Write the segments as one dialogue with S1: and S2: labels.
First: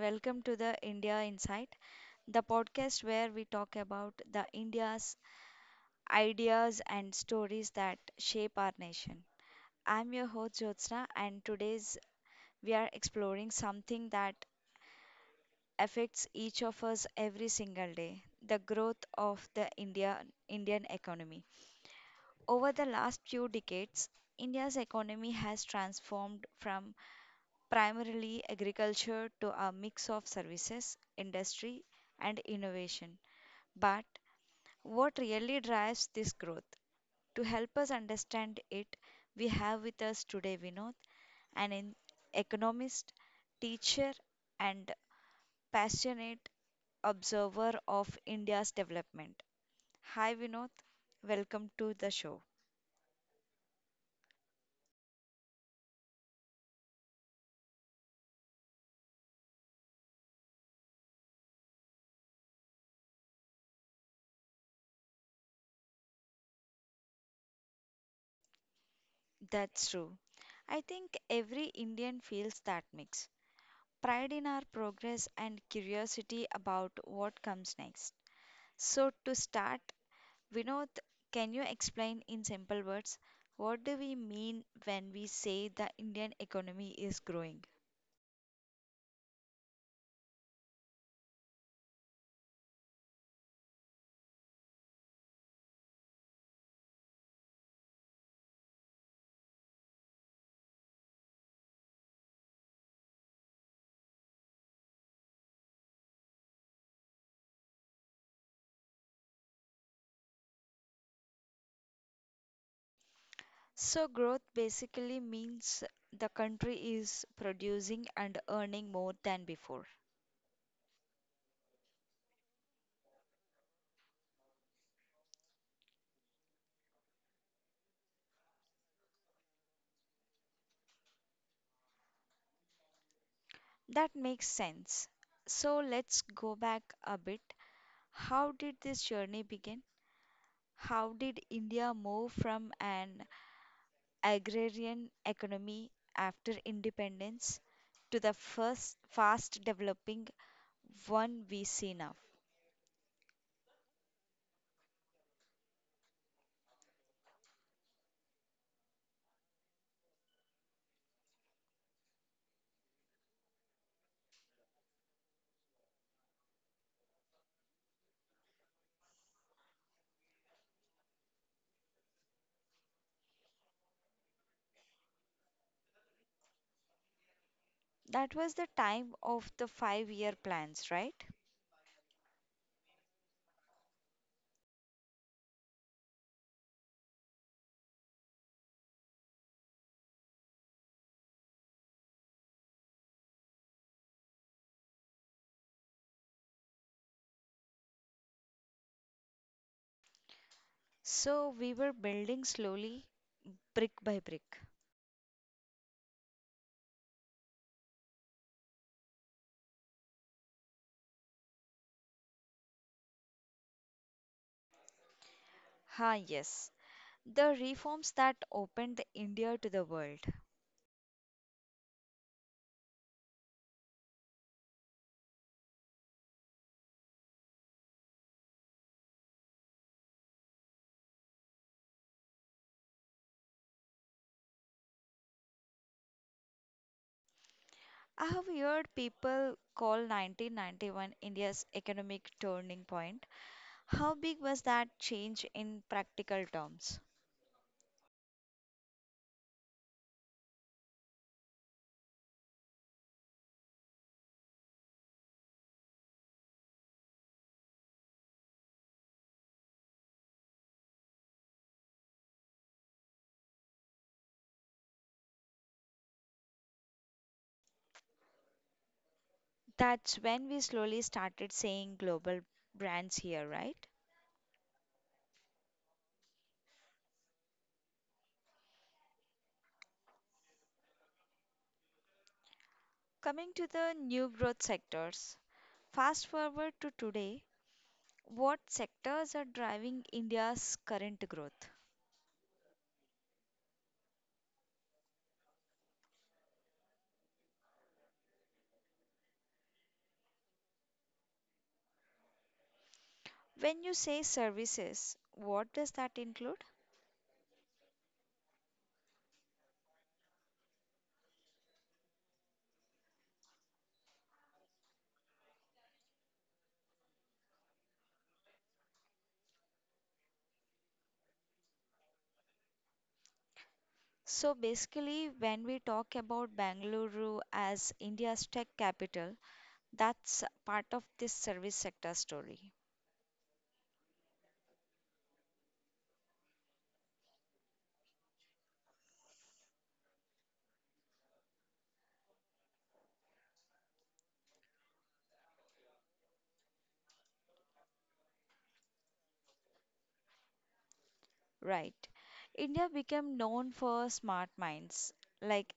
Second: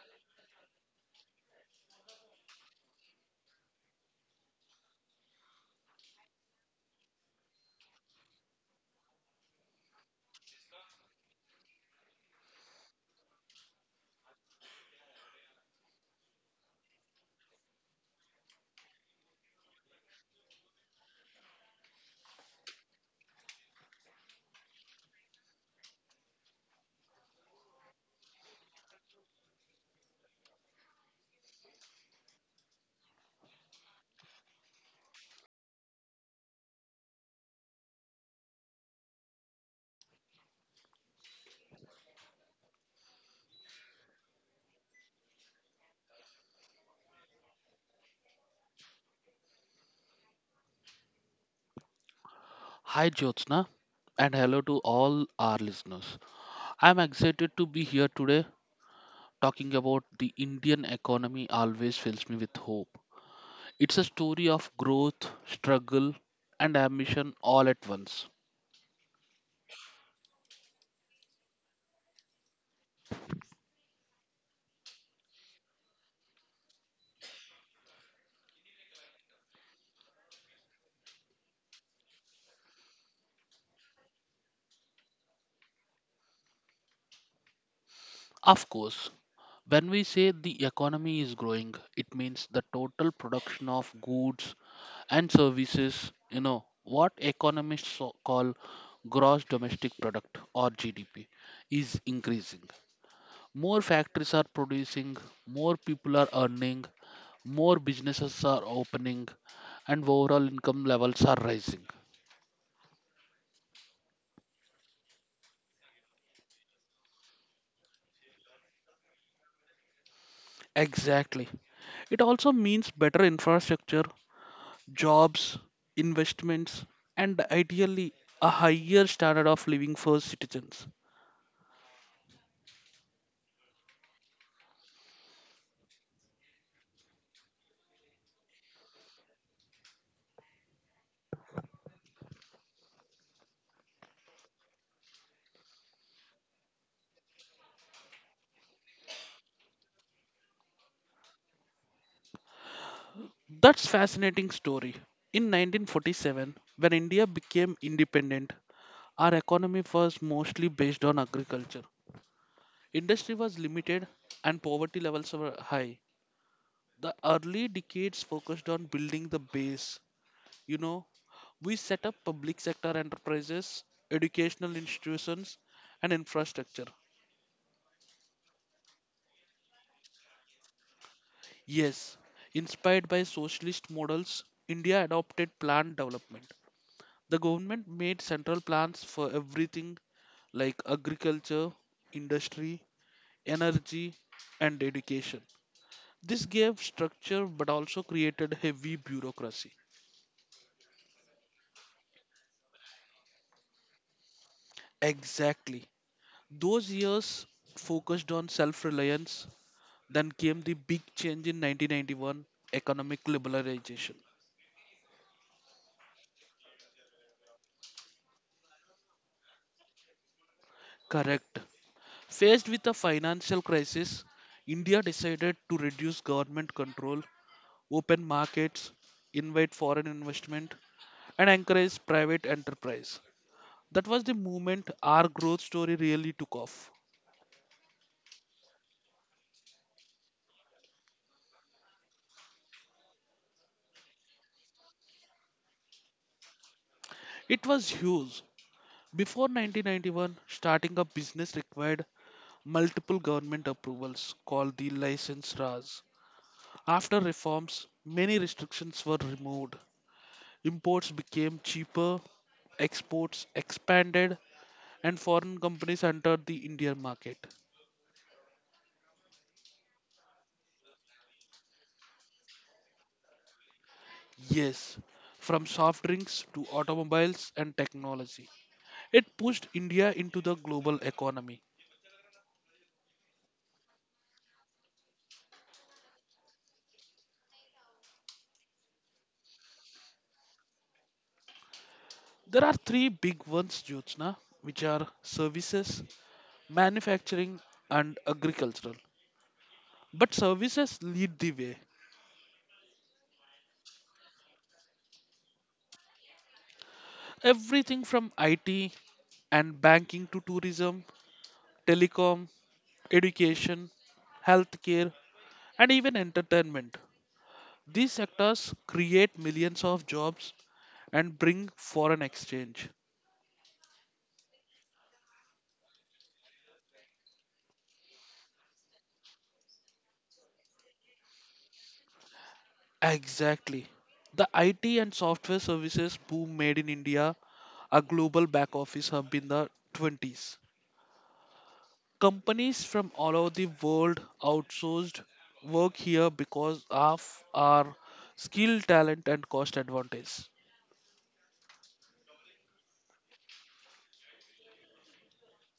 S1: welcome to the India Insight, the podcast where we talk about the India's ideas and stories that shape our nation. I'm your host Jyotsna, and today's we are exploring something that affects each of us every single day: the growth of the Indian economy. Over the last few decades, India's economy has transformed from primarily agriculture to a mix of services, industry, and innovation. But what really drives this growth? To help us understand it, we have with us today Vinod, an en- economist, teacher, and passionate observer of India's development. Hi, Vinod. Welcome to the show.
S2: Hi Jyotsna, and hello to all our listeners. I'm excited to be here today. Talking about the Indian economy always fills me with hope. It's a story of growth, struggle, and ambition all at once.
S1: That's true. I think every Indian feels that mix, pride in our progress, and curiosity about what comes next. So, to start, Vinod, can you explain in simple words what do we mean when we say the Indian economy is growing?
S2: Of course, when we say the economy is growing, it means the total production of goods and services, what economists call gross domestic product or GDP is increasing. More factories are producing, more people are earning, more businesses are opening, and overall income levels are rising.
S1: So, growth basically means the country is producing and earning more than before.
S2: Exactly. It also means better infrastructure, jobs, investments, and ideally a higher standard of living for citizens.
S1: That makes sense. So, let's go back a bit. How did this journey begin? How did India move from an agrarian economy after independence to the first fast developing one we see now?
S2: That's fascinating story. In 1947, when India became independent, our economy was mostly based on agriculture. Industry was limited and poverty levels were high. The early decades focused on building the base. You know, we set up public sector enterprises, educational institutions, and infrastructure.
S1: That was the time of the 5-year plans, right?
S2: Yes, inspired by socialist models, India adopted planned development. The government made central plans for everything like agriculture, industry, energy, and education. This gave structure but also created heavy bureaucracy.
S1: So we were building slowly, brick by brick.
S2: Exactly. Those years focused on self reliance. Then came the big change in 1991, economic liberalization.
S1: Ah, yes, the reforms that opened India to the world.
S2: Correct. Faced with a financial crisis, India decided to reduce government control, open markets, invite foreign investment, and encourage private enterprise. That was the moment our growth story really took off.
S1: I have heard people call 1991 India's economic turning point. How big was that change in practical terms?
S2: It was huge. Before 1991, starting a business required multiple government approvals called the license Raj. After reforms, many restrictions were removed. Imports became cheaper, exports expanded, and foreign companies entered the Indian market.
S1: That's when we slowly started seeing global brands here, right?
S2: Yes, from soft drinks to automobiles and technology. It pushed India into the global economy.
S1: Coming to the new growth sectors, fast forward to today, what sectors are driving India's current growth?
S2: There are three big ones, Jyotsna, which are services, manufacturing, and agricultural. But services lead the way.
S1: When you say services, what does that include?
S2: Everything from IT and banking to tourism, telecom, education, healthcare, and even entertainment. These sectors create millions of jobs and bring foreign exchange.
S1: So basically, when we talk about Bangalore as India's tech capital, that's part of this service sector story,
S2: Exactly. The IT and software services boom made in India a global back office hub in the 20s. Companies from all over the world outsourced work here because of our skill, talent, and cost advantage.
S1: right? India became known for smart minds like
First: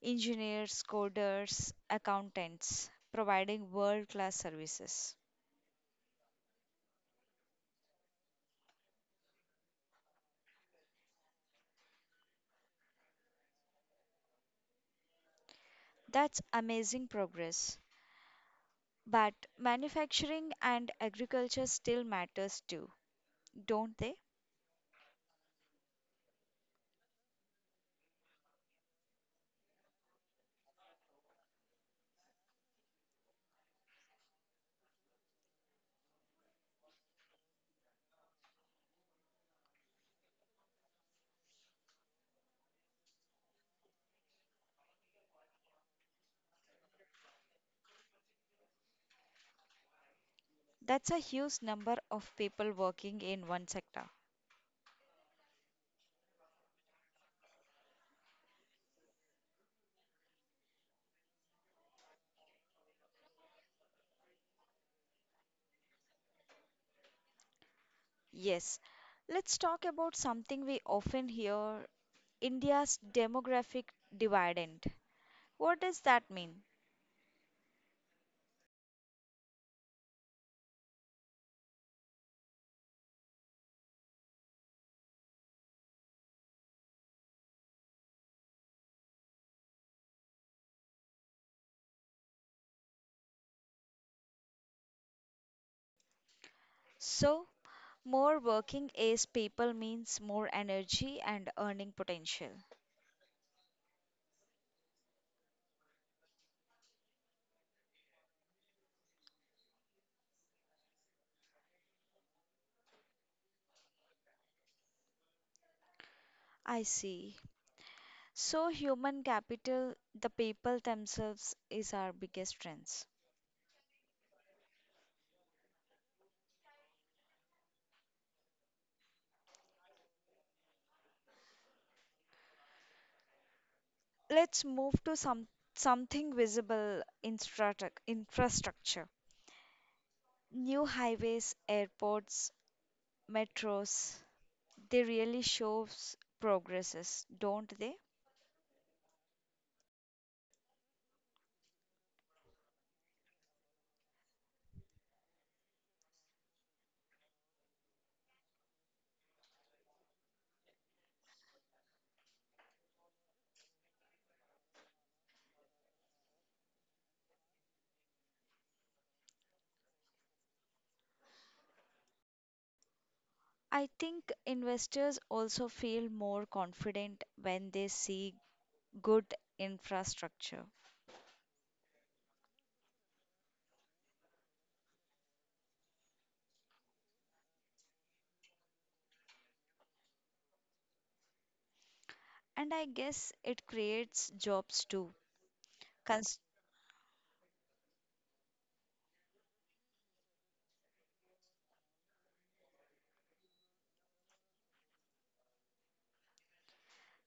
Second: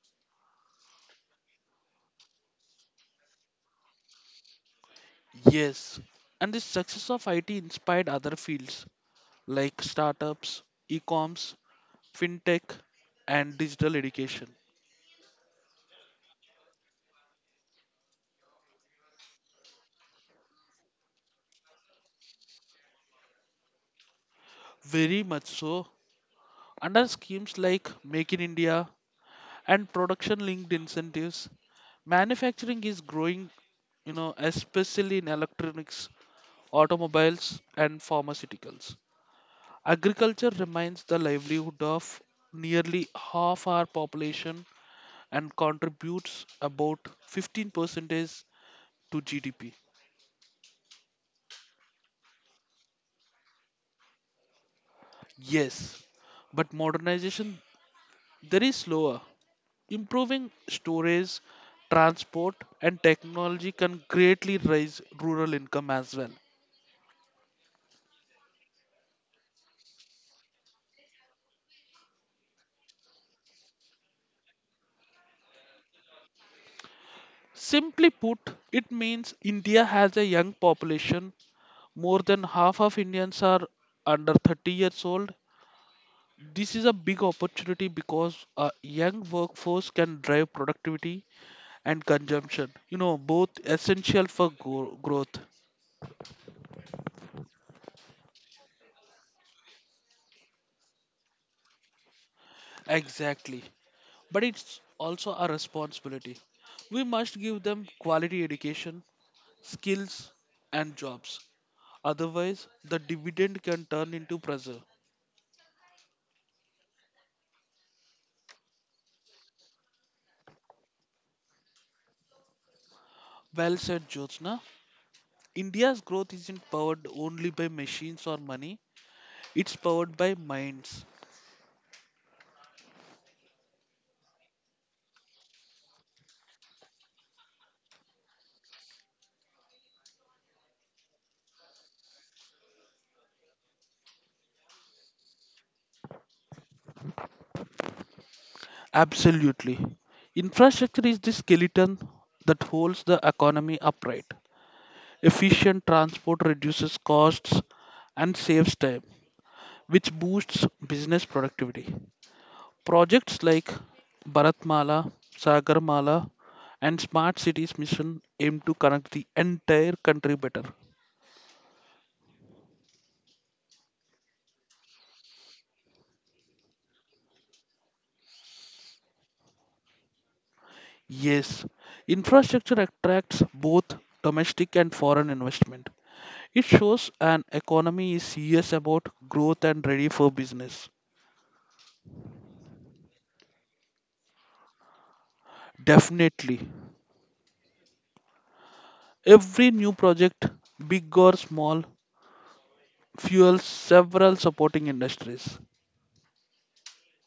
S1: engineers, coders, accountants, providing world class services.
S2: Yes, and the success of IT inspired other fields like startups, e-coms, fintech, and digital education.
S1: That's amazing progress. But manufacturing and agriculture still matters too, don't they?
S2: Very much so. Under schemes like Make in India and production linked incentives, manufacturing is growing, especially in electronics, automobiles, and pharmaceuticals. Agriculture remains the livelihood of nearly half our population and contributes about 15% to GDP.
S1: That's a huge number of people working in one sector.
S2: Yes, but modernization there is slower. Improving storage, transport and technology can greatly raise rural income as well.
S1: Yes, let's talk about something we often hear, India's demographic dividend. What does that mean?
S2: Simply put, it means India has a young population. More than half of Indians are under 30 years old. This is a big opportunity because a young workforce can drive productivity and consumption, both essential for growth.
S1: So, more working age people means more energy and earning potential.
S2: Exactly. But it's also a responsibility. We must give them quality education, skills, and jobs. Otherwise, the dividend can turn into pressure.
S1: I see. So, human capital, the people themselves, is our biggest strength.
S2: Well said, Jyotsna. India's growth isn't powered only by machines or money, it's powered by minds.
S1: Let's move to something visible, infrastructure. New highways, airports, metros, they really shows progresses, don't they?
S2: Absolutely. Infrastructure is the skeleton that holds the economy upright. Efficient transport reduces costs and saves time, which boosts business productivity. Projects like Bharatmala, Sagarmala, and Smart Cities Mission aim to connect the entire country better.
S1: I think investors also feel more confident when they see good infrastructure.
S2: Yes, infrastructure attracts both domestic and foreign investment. It shows an economy is serious about growth and ready for business.
S1: And I guess it creates jobs too. Cons-
S2: Definitely. Every new project, big or small, fuels several supporting industries.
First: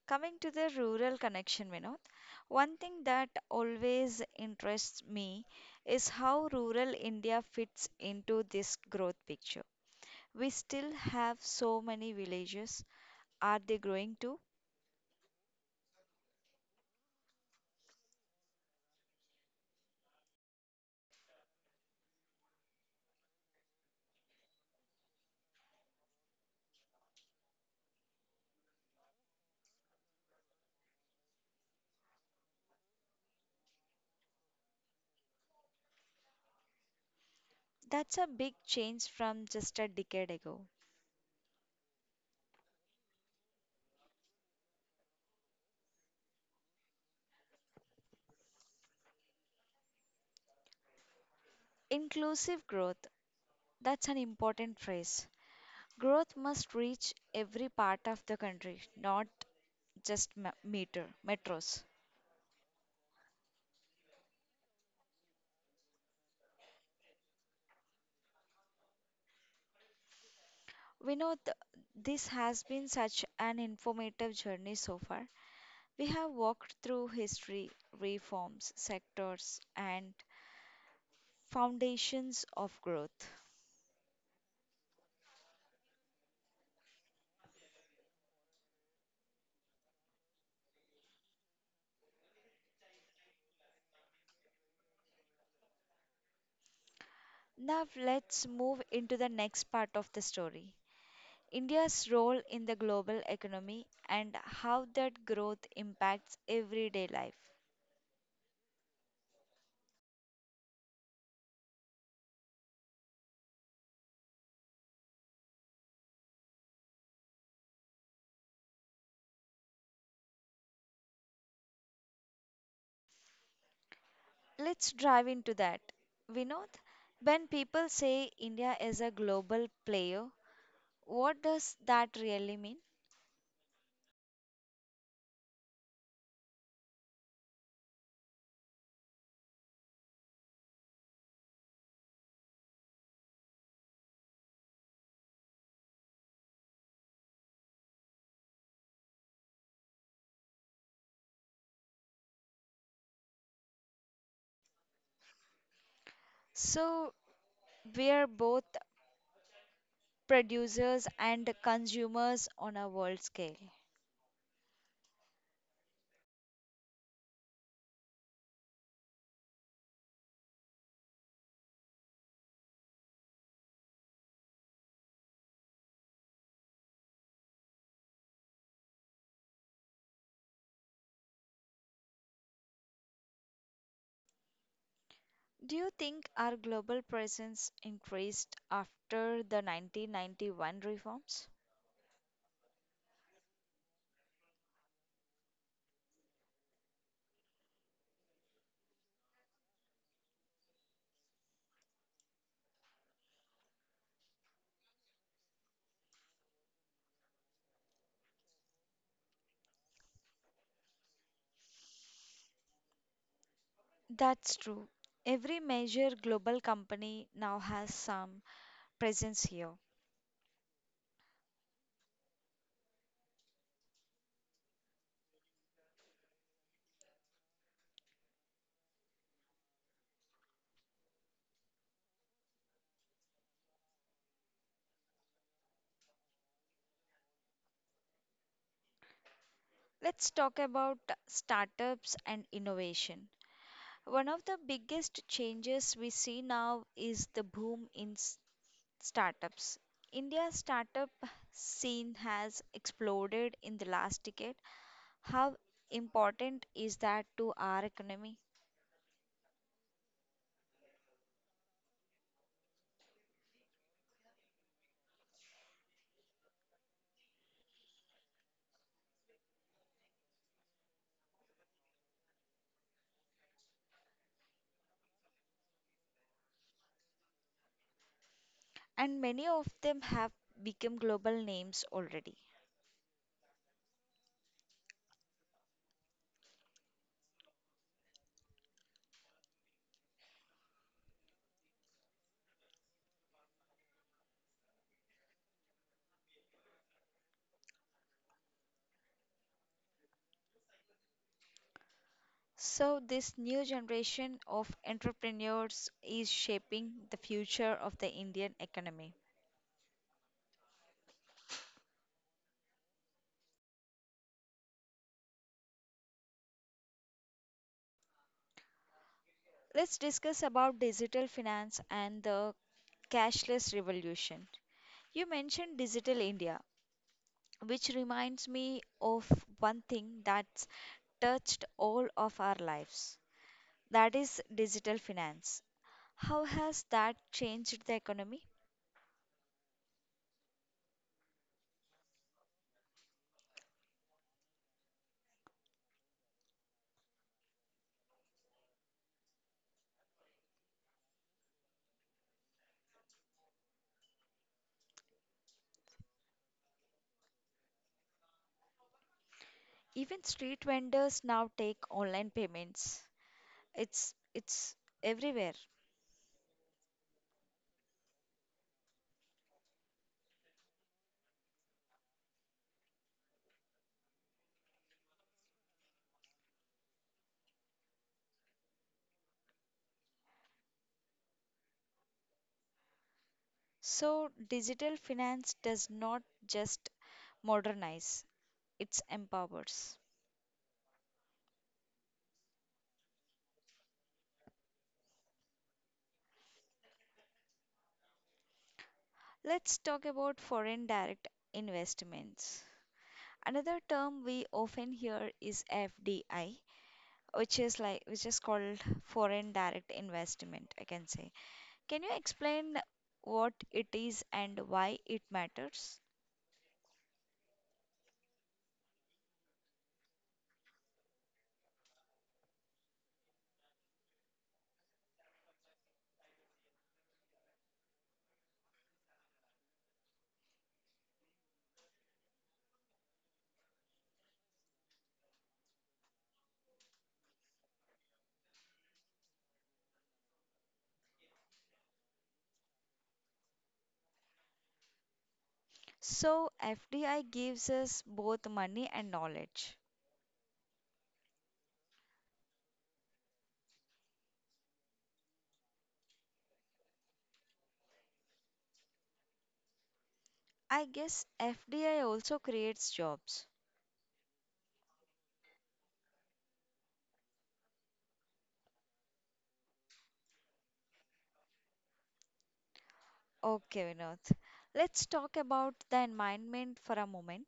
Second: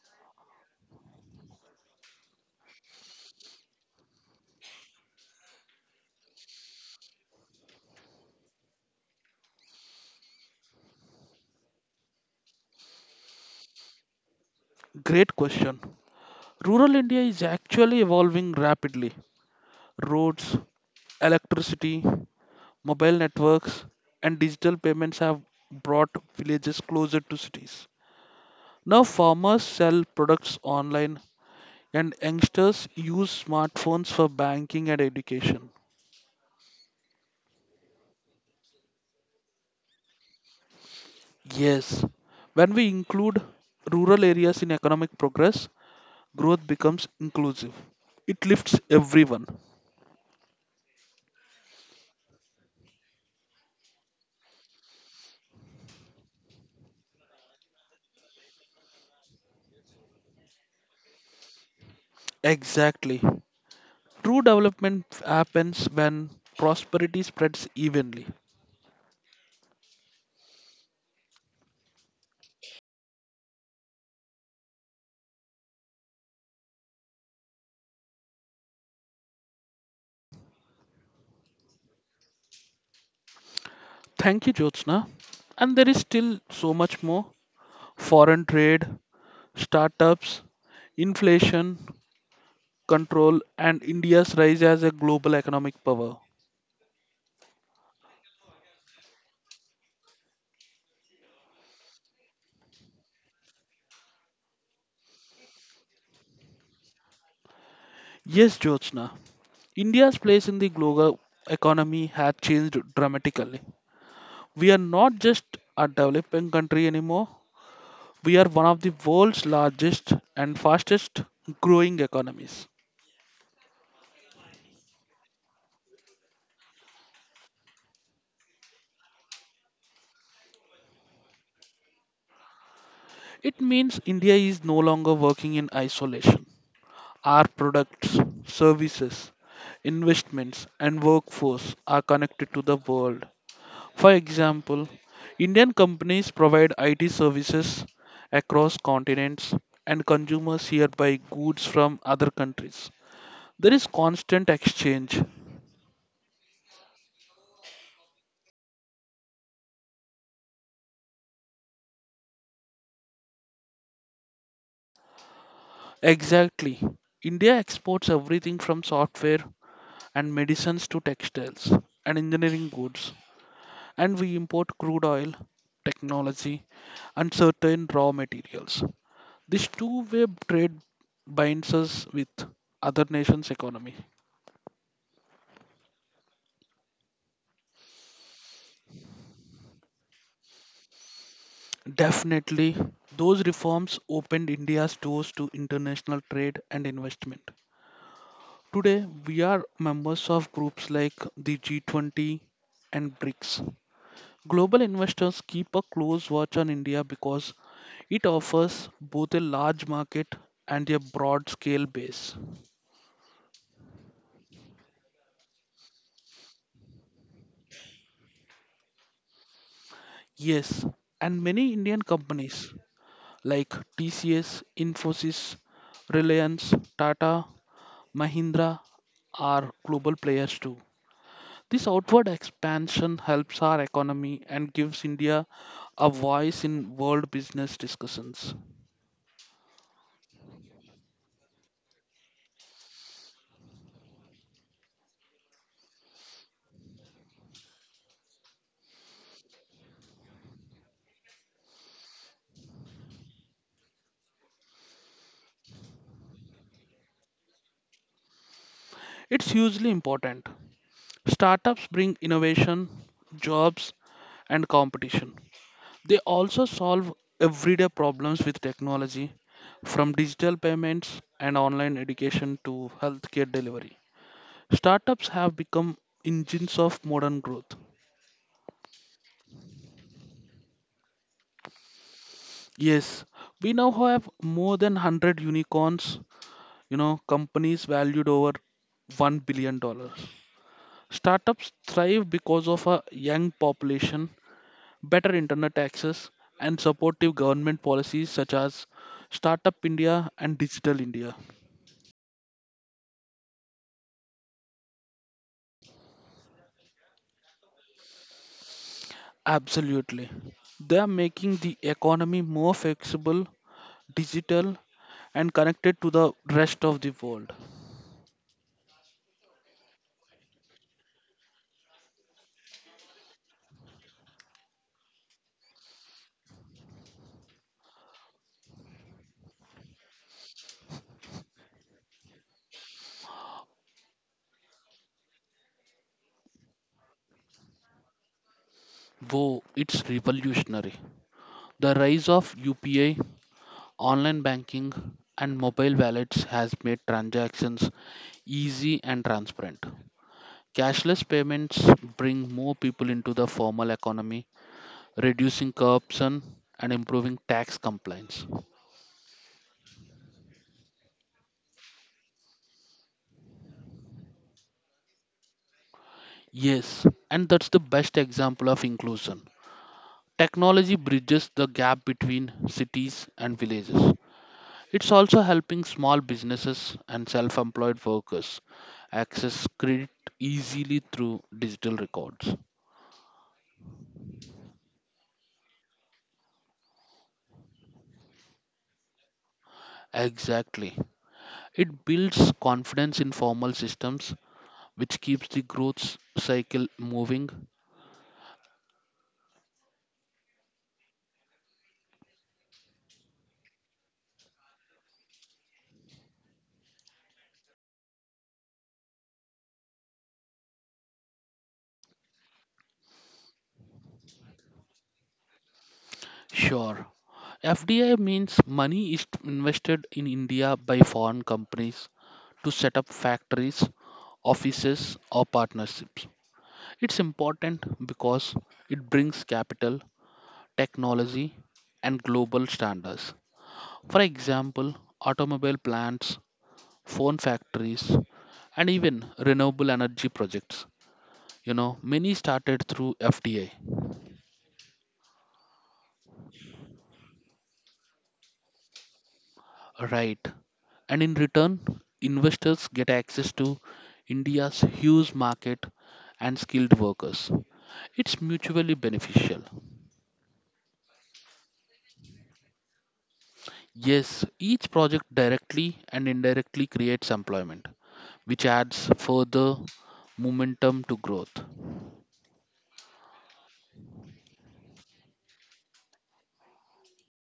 S1: Coming to the rural connection, Vinod, one thing that always interests me is how rural India fits into this growth picture. We still have so many villages. Are they growing too?
S2: Great question. Rural India is actually evolving rapidly. Roads, electricity, mobile networks, and digital payments have brought villages closer to cities. Now, farmers sell products online, and youngsters use smartphones for banking and education.
S1: That's a big change from just a decade ago.
S2: Yes, when we include rural areas in economic progress, growth becomes inclusive. It lifts everyone.
S1: Inclusive growth, that's an important phrase. Growth must reach every part of the country, not just meter, metros.
S2: Exactly. True development happens when prosperity spreads evenly.
S1: Vinod, this has been such an informative journey so far. We have walked through history, reforms, sectors, and foundations of growth.
S2: Thank you, Jyotsna. And there is still so much more: foreign trade, startups, inflation, control, and India's rise as a global economic power.
S1: Now, let's move into the next part of the story, India's role in the global economy and how that growth impacts everyday life.
S2: Yes, Jyotsna, India's place in the global economy has changed dramatically. We are not just a developing country anymore. We are one of the world's largest and fastest growing economies.
S1: Let's dive into that. Vinod, when people say India is a global player, what does that really mean?
S2: It means India is no longer working in isolation. Our products, services, investments, and workforce are connected to the world. For example, Indian companies provide IT services across continents, and consumers hereby goods from other countries. There is constant exchange.
S1: So, we're both producers and consumers on a world scale.
S2: Exactly. India exports everything from software and medicines to textiles and engineering goods, and we import crude oil, technology, and certain raw materials. This two-way trade binds us with other nations' economy.
S1: Do you think our global presence increased after the 1991 reforms?
S2: Definitely, those reforms opened India's doors to international trade and investment. Today, we are members of groups like the G20 and BRICS. Global investors keep a close watch on India because it offers both a large market and a broad scale base.
S1: That's true. Every major global company now has some presence here.
S2: Yes, and many Indian companies like TCS, Infosys, Reliance, Tata, Mahindra are global players too. This outward expansion helps our economy and gives India a voice in world business discussions.
S1: Let's talk about startups and innovation. One of the biggest changes we see now is the boom in startups. India's startup scene has exploded in the last decade. How important is that to our economy?
S2: It's hugely important. Startups bring innovation, jobs, and competition. They also solve everyday problems with technology, from digital payments and online education to healthcare delivery. Startups have become engines of modern growth.
S1: And many of them have become global names already.
S2: Yes, we now have more than 100 unicorns, companies valued over $1 billion. Startups thrive because of a young population, better internet access, and supportive government policies such as Startup India and Digital India.
S1: So, this new generation of entrepreneurs is shaping the future of the Indian economy.
S2: Absolutely. They are making the economy more flexible, digital, and connected to the rest of the world.
S1: Let's discuss about digital finance and the cashless revolution. You mentioned Digital India, which reminds me of one thing that's touched all of our lives, that is digital finance. How has that changed the economy?
S2: Whoa, it's revolutionary. The rise of UPI, online banking, and mobile wallets has made transactions easy and transparent. Cashless payments bring more people into the formal economy, reducing corruption and improving tax compliance.
S1: Even street vendors now take online payments. It's everywhere.
S2: Yes, and that's the best example of inclusion. Technology bridges the gap between cities and villages. It's also helping small businesses and self employed workers access credit easily through digital records.
S1: So digital finance does not just modernize, it empowers.
S2: Exactly. It builds confidence in formal systems, which keeps the growth cycle moving.
S1: Let's talk about foreign direct investments. Another term we often hear is FDI, which is like which is called foreign direct investment, I can say. Can you explain what it is and why it matters?
S2: Sure. FDI means money is invested in India by foreign companies to set up factories, offices, or partnerships. It's important because it brings capital, technology, and global standards. For example, automobile plants, phone factories, and even renewable energy projects. Many started through FDI.
S1: So, FDI gives us both money and knowledge.
S2: Right. And in return, investors get access to India's huge market and skilled workers. It's mutually beneficial.
S1: I guess FDI also creates jobs.
S2: Yes, each project directly and indirectly creates employment, which adds further momentum to growth.
S1: Okay, Vinod. Let's talk about the environment for a moment.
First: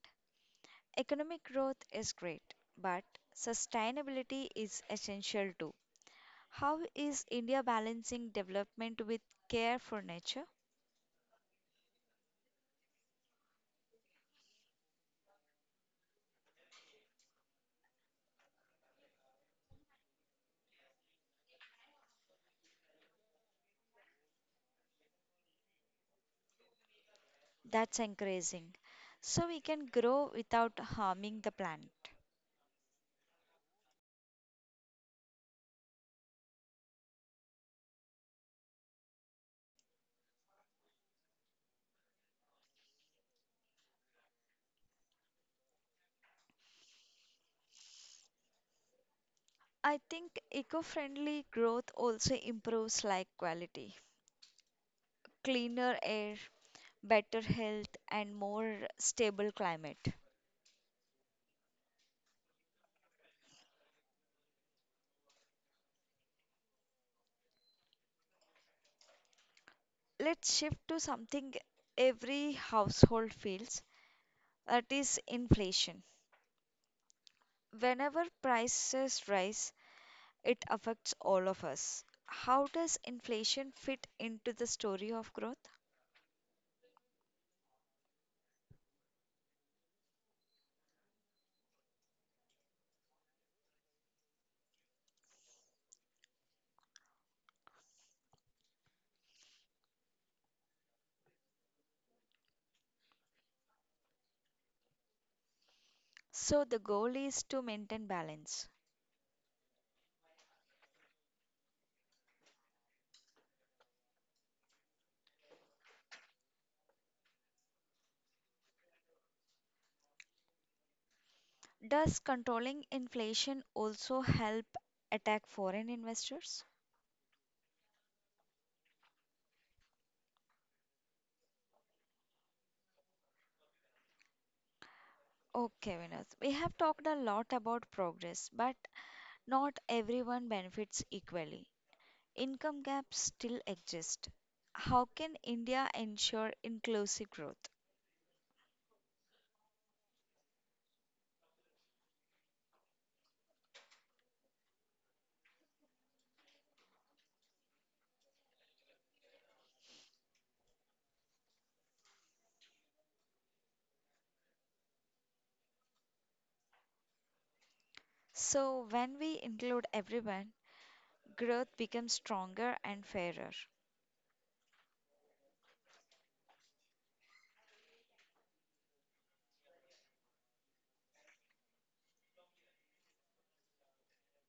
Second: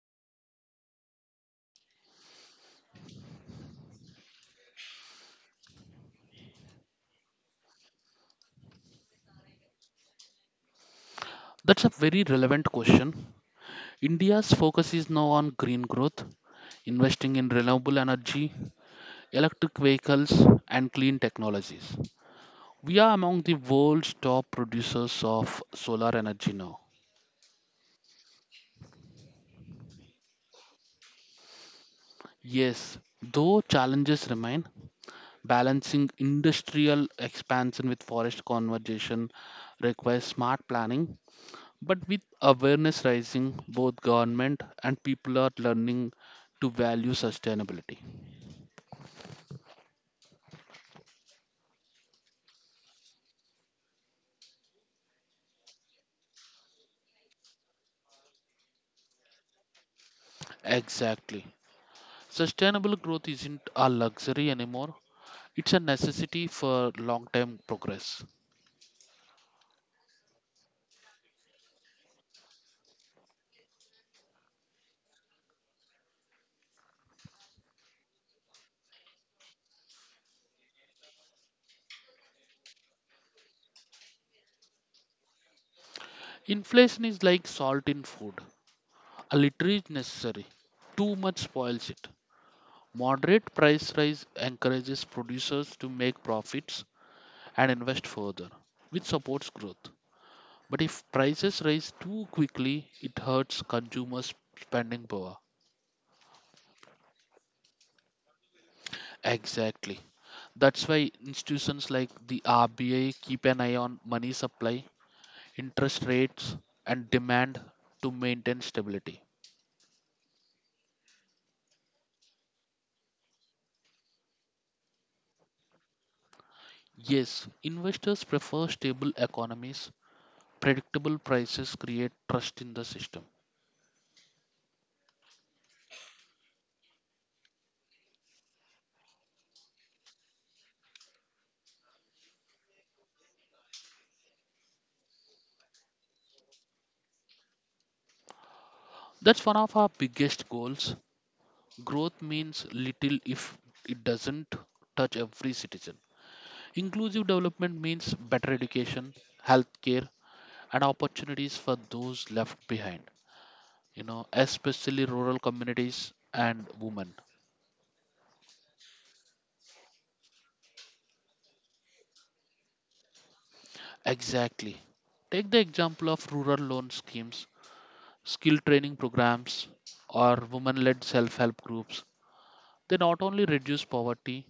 S1: Economic growth is great, but sustainability is essential too. How is India balancing development with care for nature?
S2: That's a very relevant question. India's focus is now on green growth, investing in renewable energy, electric vehicles, and clean technologies. We are among the world's top producers of solar energy now.
S1: That's encouraging. So we can grow without harming the planet.
S2: Yes, though challenges remain, balancing industrial expansion with forest conservation requires smart planning. But with awareness rising, both government and people are learning to value sustainability.
S1: I think eco friendly growth also improves life quality, cleaner air, better health, and more stable climate.
S2: Exactly. Sustainable growth isn't a luxury anymore. It's a necessity for long term progress.
S1: Let's shift to something every household feels, that is inflation. Whenever prices rise, it affects all of us. How does inflation fit into the story of growth?
S2: Inflation is like salt in food. A little is necessary. Too much spoils it. Moderate price rise encourages producers to make profits and invest further, which supports growth. But if prices rise too quickly, it hurts consumers' spending power.
S1: So, the goal is to maintain balance.
S2: Exactly. That's why institutions like the RBI keep an eye on money supply, interest rates, and demand to maintain stability.
S1: Does controlling inflation also help attack foreign investors?
S2: Yes, investors prefer stable economies, predictable prices create trust in the system.
S1: Okay, Vinod. We have talked a lot about progress, but not everyone benefits equally. Income gaps still exist. How can India ensure inclusive growth?
S2: That's one of our biggest goals. Growth means little if it doesn't touch every citizen. Inclusive development means better education, healthcare, and opportunities for those left behind, especially rural communities and women.
S1: So, when we include everyone, growth becomes stronger and fairer.
S2: Exactly. Take the example of rural loan schemes, skill training programs, or women led self help groups. They not only reduce poverty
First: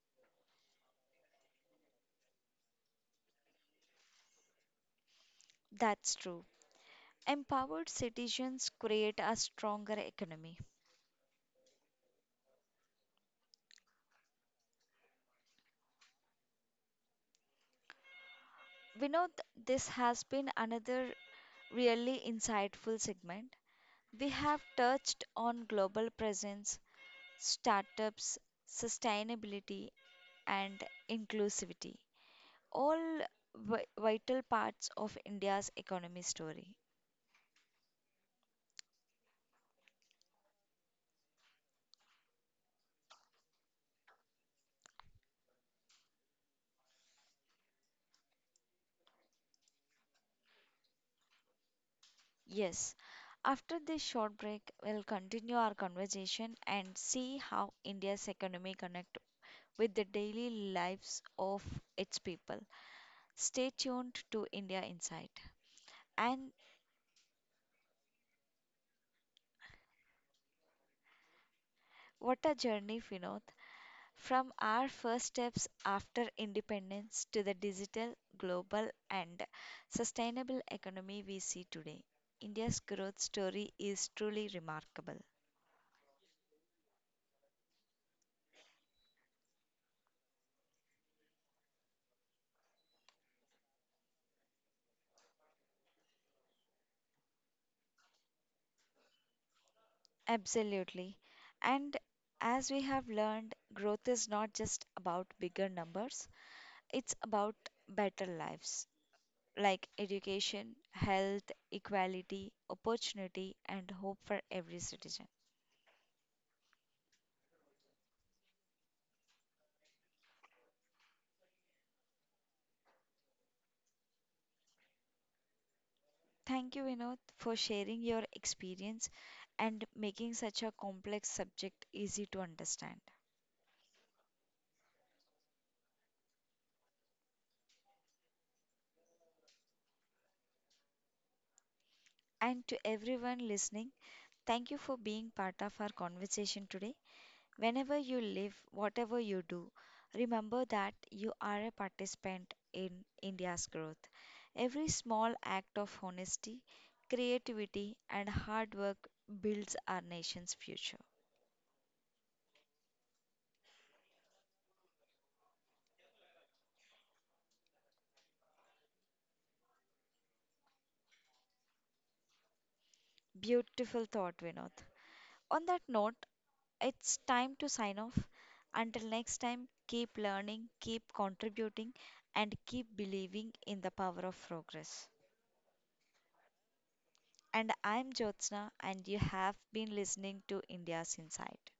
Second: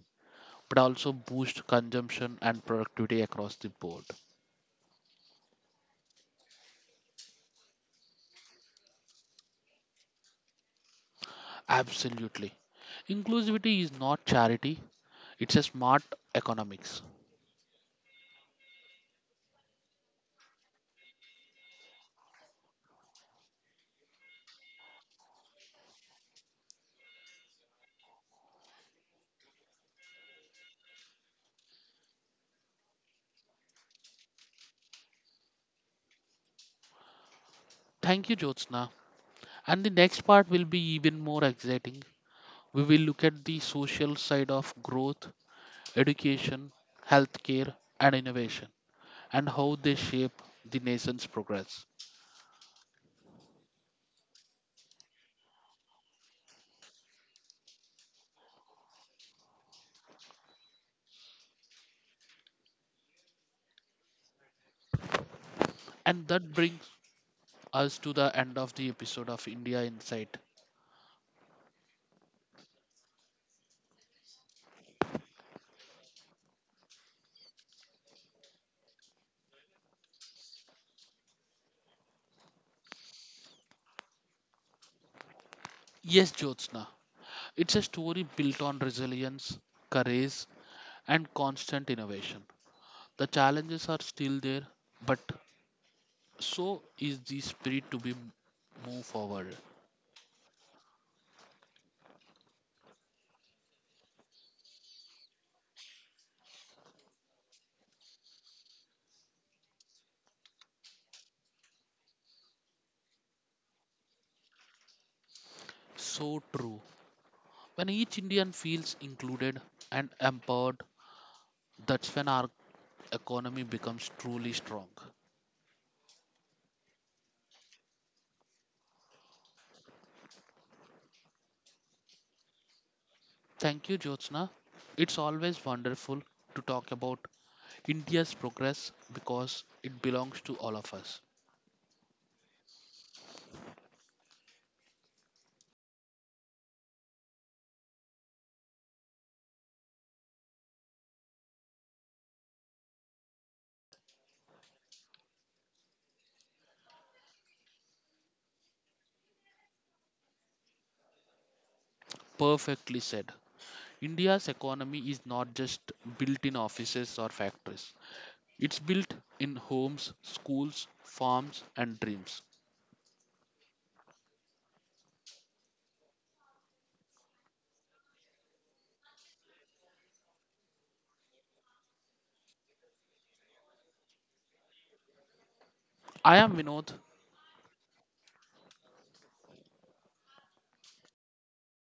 S2: but also boost consumption and productivity across the board.
S1: That's true. Empowered citizens create a stronger economy.
S2: Absolutely. Inclusivity is not charity, it's a smart economics.
S1: We know this has been another really insightful segment. We have touched on global presence, startups, sustainability, and inclusivity, all vital parts of India's economy story.
S2: Thank you, Jyotsna. And the next part will be even more exciting. We will look at the social side of growth, education, healthcare, and innovation, and how they shape the nation's progress.
S1: Yes, after this short break, we'll continue our conversation and see how India's economy connect with the daily lives of its people. Stay tuned to India Insight.
S2: And that
S1: And
S2: brings us to the end of the episode of India Insight.
S1: what a journey, Vinod. From our first steps after independence to the digital, global, and sustainable economy we see today, India's growth story is truly remarkable.
S2: Yes, Jyotsna, it's a story built on resilience, courage, and constant innovation. The challenges are still there, but so is the spirit to be move forward.
S1: Absolutely. And as we have learned, growth is not just about bigger numbers, it's about better lives like education, health, equality, opportunity, and hope for every citizen.
S2: So true. When each Indian feels included and empowered, that's when our economy becomes truly strong.
S1: Thank you, Vinod, for sharing your experience and making such a complex subject easy to understand.
S2: Thank you, Jyotsna. It's always wonderful to talk about India's progress because it belongs to all of us.
S1: And to everyone listening, thank you for being part of our conversation today. Whenever you live, whatever you do, remember that you are a participant in India's growth. Every small act of honesty, creativity, and hard work builds our nation's future.
S2: Perfectly said. India's economy is not just built in offices or factories. It's built in homes, schools, farms, and dreams.
S1: Beautiful thought, Vinod. On that note, it's time to sign off. Until next time, keep learning, keep contributing, and keep believing in the power of progress.
S2: I am Vinod,
S1: And I'm Jyotsna, and you have been listening to India's Insight.